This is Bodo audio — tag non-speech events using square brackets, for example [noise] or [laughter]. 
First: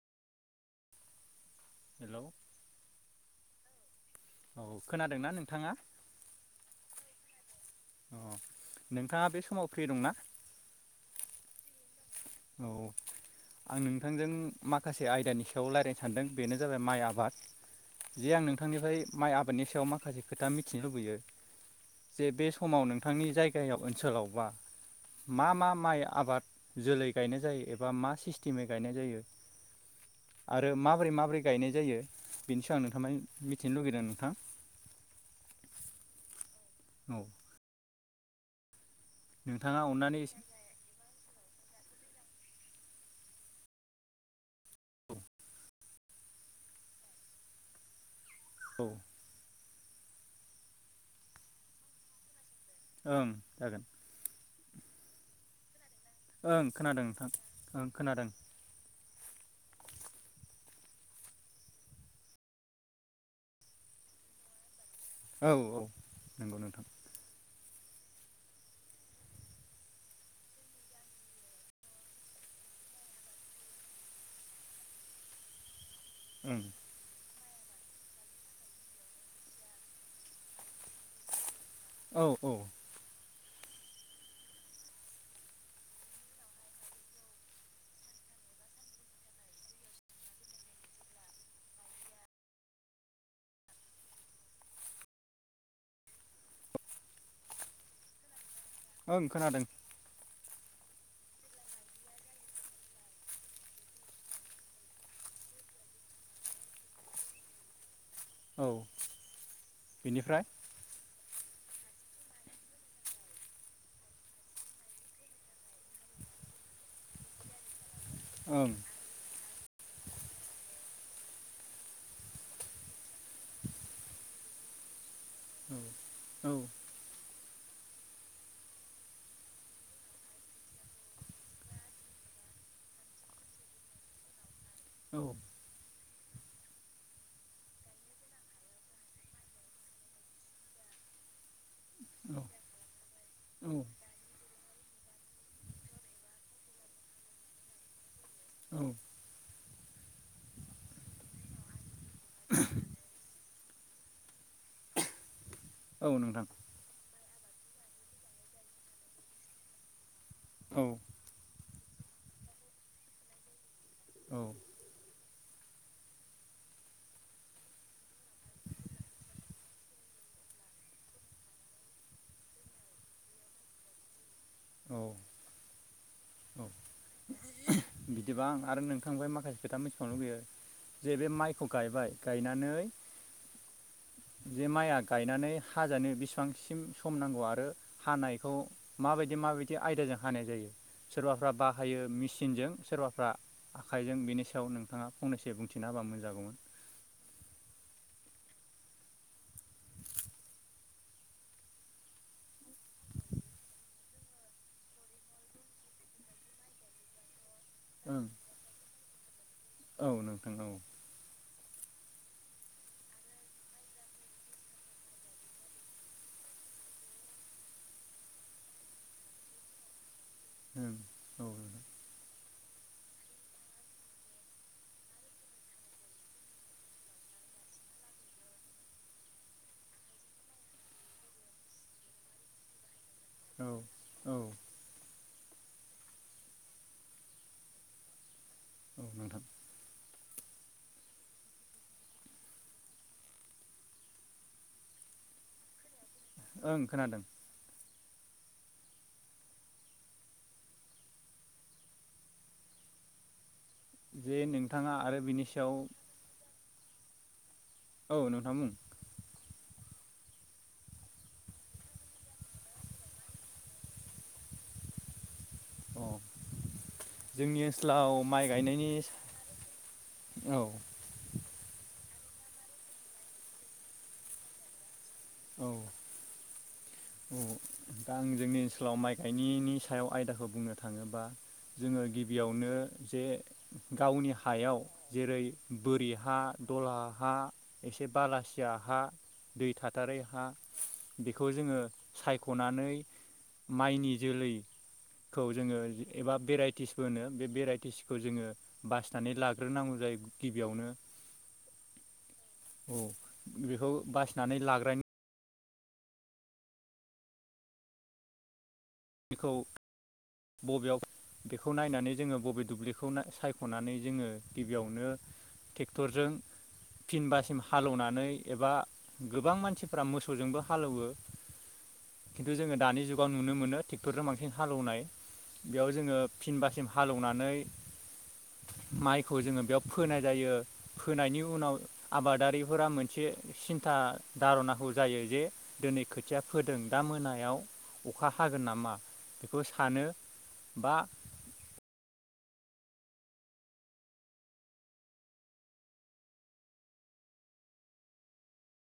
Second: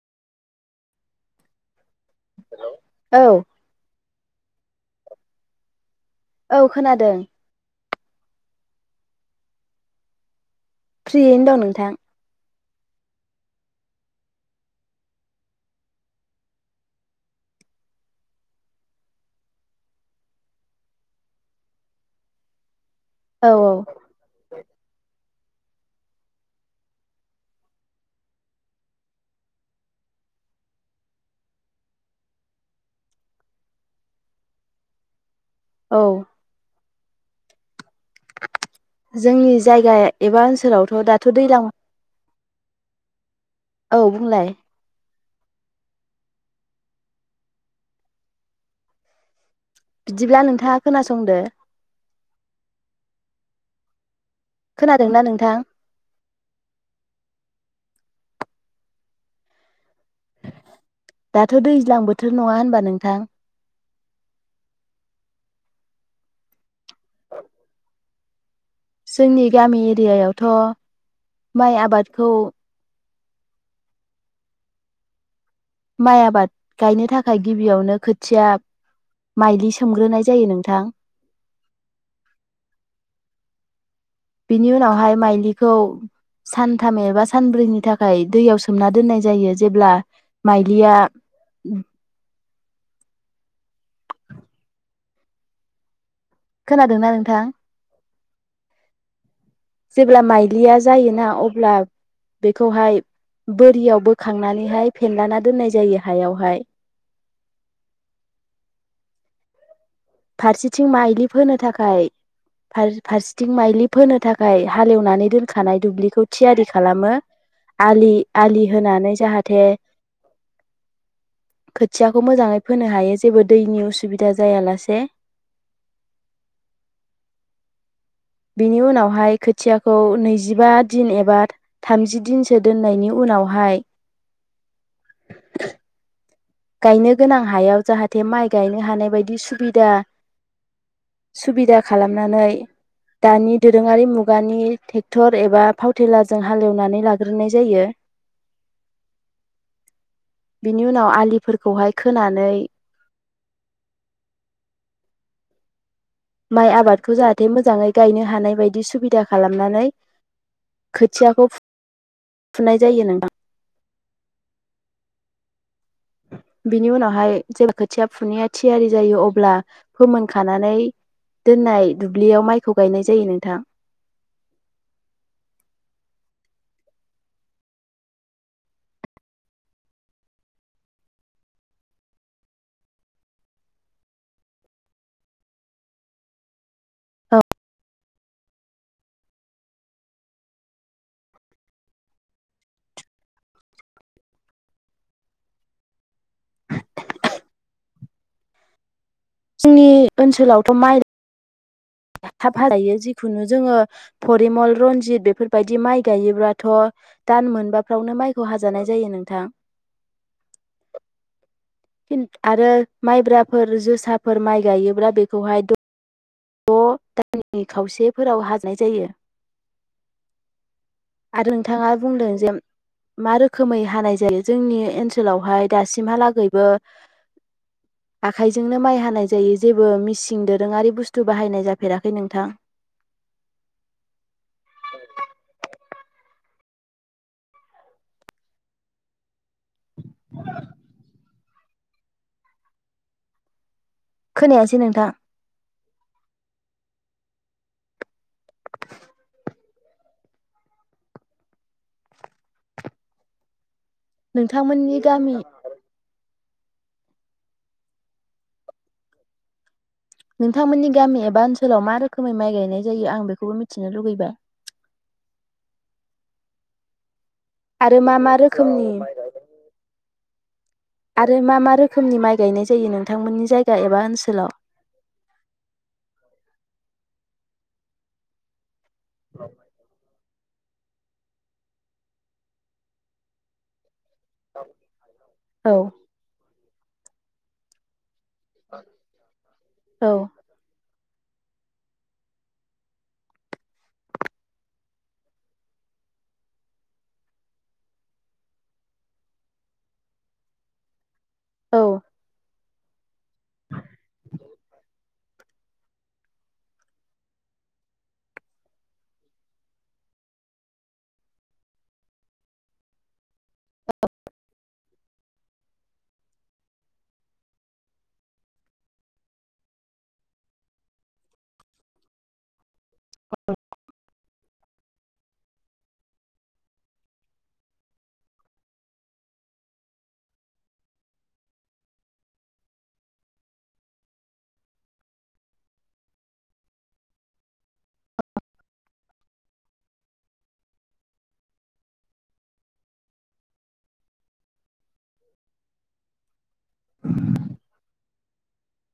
हेलौ औ औ खोनादोंना नोंथाङा? औ खोनादों। अ नोंथाङा बे समाव फ्रि दंना? फ्रियैनो दं नोंथां। औ आं नोंथांजों माखासे आयदानि सायाव रायलायनो सानदों बेनो जाबाय माइ आबाद जे आं नोंथांनिफ्राय माइ आबादनि सायाव माखासे खोथा मिथिनो लुबैयो जे बे समाव नों नोंथांनि औ जायगायाव औ ओनसोलावबा मा मा माइ आबाद जोलै गायनाय जायो एबा मा सिस्टेमै गायनाय जायो आरो माबोरै माबोरै गायनाय जायो बेनि सायाव आं नोंथां माय मिथिनो लुुबैदों नोंथां। औ औ जोंनि नोंथाङा जायगा अननानै एसे एबा ओनसोलावथ' दाथ दैलां औ बुंलाय औ औ बिदिब्ला नोंथाङा खोनासंदो ओं जागोन। खोनादोंना नोंथां? ओं खोनादों नोंथां ओं खोनादों। दाथ' दैज्लां बोथोर नङा होनबा नोंथां? औ औ नंगौ नोंथां। जोंनि गामि एरियायावथ‌' माइ आबादखौ माइ आबाद ओं गायनो थाख थाय गिबियावनो खोथिया माइलि सोमग्रोनाय जायो नोंथां। औ औ बिनि उनावहाय माइलिखौ सानथाम एबा सानब्रैनि थाखाय दैयाव सोमना दोननाय जायो जेब्ला माइलिया खोनादोंना नोंथां? ओं खोनादों जेब्ला माइ ग्लिया जायोना अब्ला बेखौहाय बोरियाव बोखांनानैहाय फेनलाना दोननाय जायो हायावहाय। औ बेनिफ्राय फारसेथिं माइलि फोनो थाखाय फार फारसेथिं माइलि फोनो थाखाय हालेवनानै दोनखानाय दुब्लिखौ थियारि खालामो। आलि आलि ओं होनानै जाहाथ थे खोथियाखौ मोजाङै फोनो हायो जेबो दैनि उसुबिदा जायालासे से औ औ बिनि उनावहाय खोथियाखौ नैजिबा दिन एबा थामजि दिनसो दोननायनि उनावहाय औ गायनो गोनां हायाव जाहाथे माइ गायनो हानाय बायदि सुबिदा सुबिदा खालामनानै दानि दोरोङारि मुगानि ट्रेक्टर एबा फावथेलाजों हालेवनानै लाग्रोनाय जायो। औ बिनि उनाव आलि फोरखौहाय खोनानै औ नोंथां माइ आबादखौ जाहाथे थे मोजाङै गायनो हानाय बायदि सुबिदा खालामनानै औ खोथियाखौ फु फुनाय जायो नों औ बिनि उनावहाय जेब्ला खोथिया फुनाया थियारि जायो अब्ला फोमोनखानानै दोननाय दुब्लियाव माइखौ गायनाय जायो नोंथां। औ औ बिदिबां आरो नोंथां माखासे खोथा मिथिखांनो लुुबैयो जे बे माइखौ गायबाय गायनानै जे माइआ गायनानै हाजानो बेसेबांसिम सम नांगौ आरो हानायखौ माबायदि माबायदि आयदाजों हानाय जायो सोरबाफ्रा बाहायो मेचिनजों सोरबाफ्रा आखाइजों बेनि सायाव नोंथाङा फंनैसो बुंथिना होबा मोनजागौमोन जोंनि ओनसोलावथ माइ थाब हायो जिखुनु जोङो फरिमल रनजित बेफोरबायदि माइ गायोब्लाथ दान मोन माबाफ्रावनो ओं माइखौ हाजानाय जायो नों था औ नोंथां औ आरो माइब्राफोर जोसाफोर माइ गायोब्ला बेखौहाय द दायनि खावसेफोराव हाजानाय जायो। ओं औ आरो नोंथाङा नोंथां बुंदों जे मा रोखोमै हानाय जायो जोंनि ओनसोलावहाय दासिमहालागैबो आखाइजोंनो माइ हानाय जायो जेबो मिसिं दोरोङारि बुस्थु थु बाहायनाय जाफेराखै नोंथां औ औ औ नोंथां [inaudible] खोनायासै नोंथां उम खोनादों जे नोंथाङा नोंथांमोननि आरो गामि बिनि सायाव औ नोंथां मुं नोंथांमोननि गामि एबा ओनसोलाव मा रोखोमै माइ गायनाय जायो आं बेखौबो मिथिनो लुगैबाय। अ जोंनि आरो मा ओनसोलाव मा माइ रोखोमनि गायनायनि औ आरो मा मा रोखोमनि माइ गायनाय जायो नोंथांमोननि जायगा एबा ओनसोलाव औ औ दा आं जोंनि माइ गायनायनि सायाव आयदाखौ बुंनो थाङोबा जोङो गिबियावनो जे गावनि हायाव जेरै औ बोरि हा। दलाहा एसे। बालासिया हा दै औ थाथारै हा। बेखौ जोङो सायखनानै माइनि जोलैखौ जोङो एबा भेरायटिस बो बे भेरायटिसखौ जोङो बासिनानै लाग्रोनांगौ जायो गिबियावनो औ। औ बेखौ बासिनानै लाग्रानि खौ बबेयाव बेखौ नायनानै जोङो बबे दुब्लिखौ सायख खनानै जोङो गिबियावनो ट्रेक्टरजों फिनबासिम हालौवनानै एबा गोबां मानसिफ्रा मोसौजोंबो हालौवो खिन्थु जोङो। दानि जुगाव नुनो मोनो। ट्रेक्टरजों बांसिन हालौवनाय बेयाव जोङो फिनबासिम हालौनानै माइखौ जोङो बेयाव फोनाय जायो फोनायनि उनाव आबादारिफोरा मोनसे सिन्था धारनाखौ जायो जे दिनै खोथिया फोदों दा मोनायाव अखा हागोन जागोन नामा बेखौ सानो बा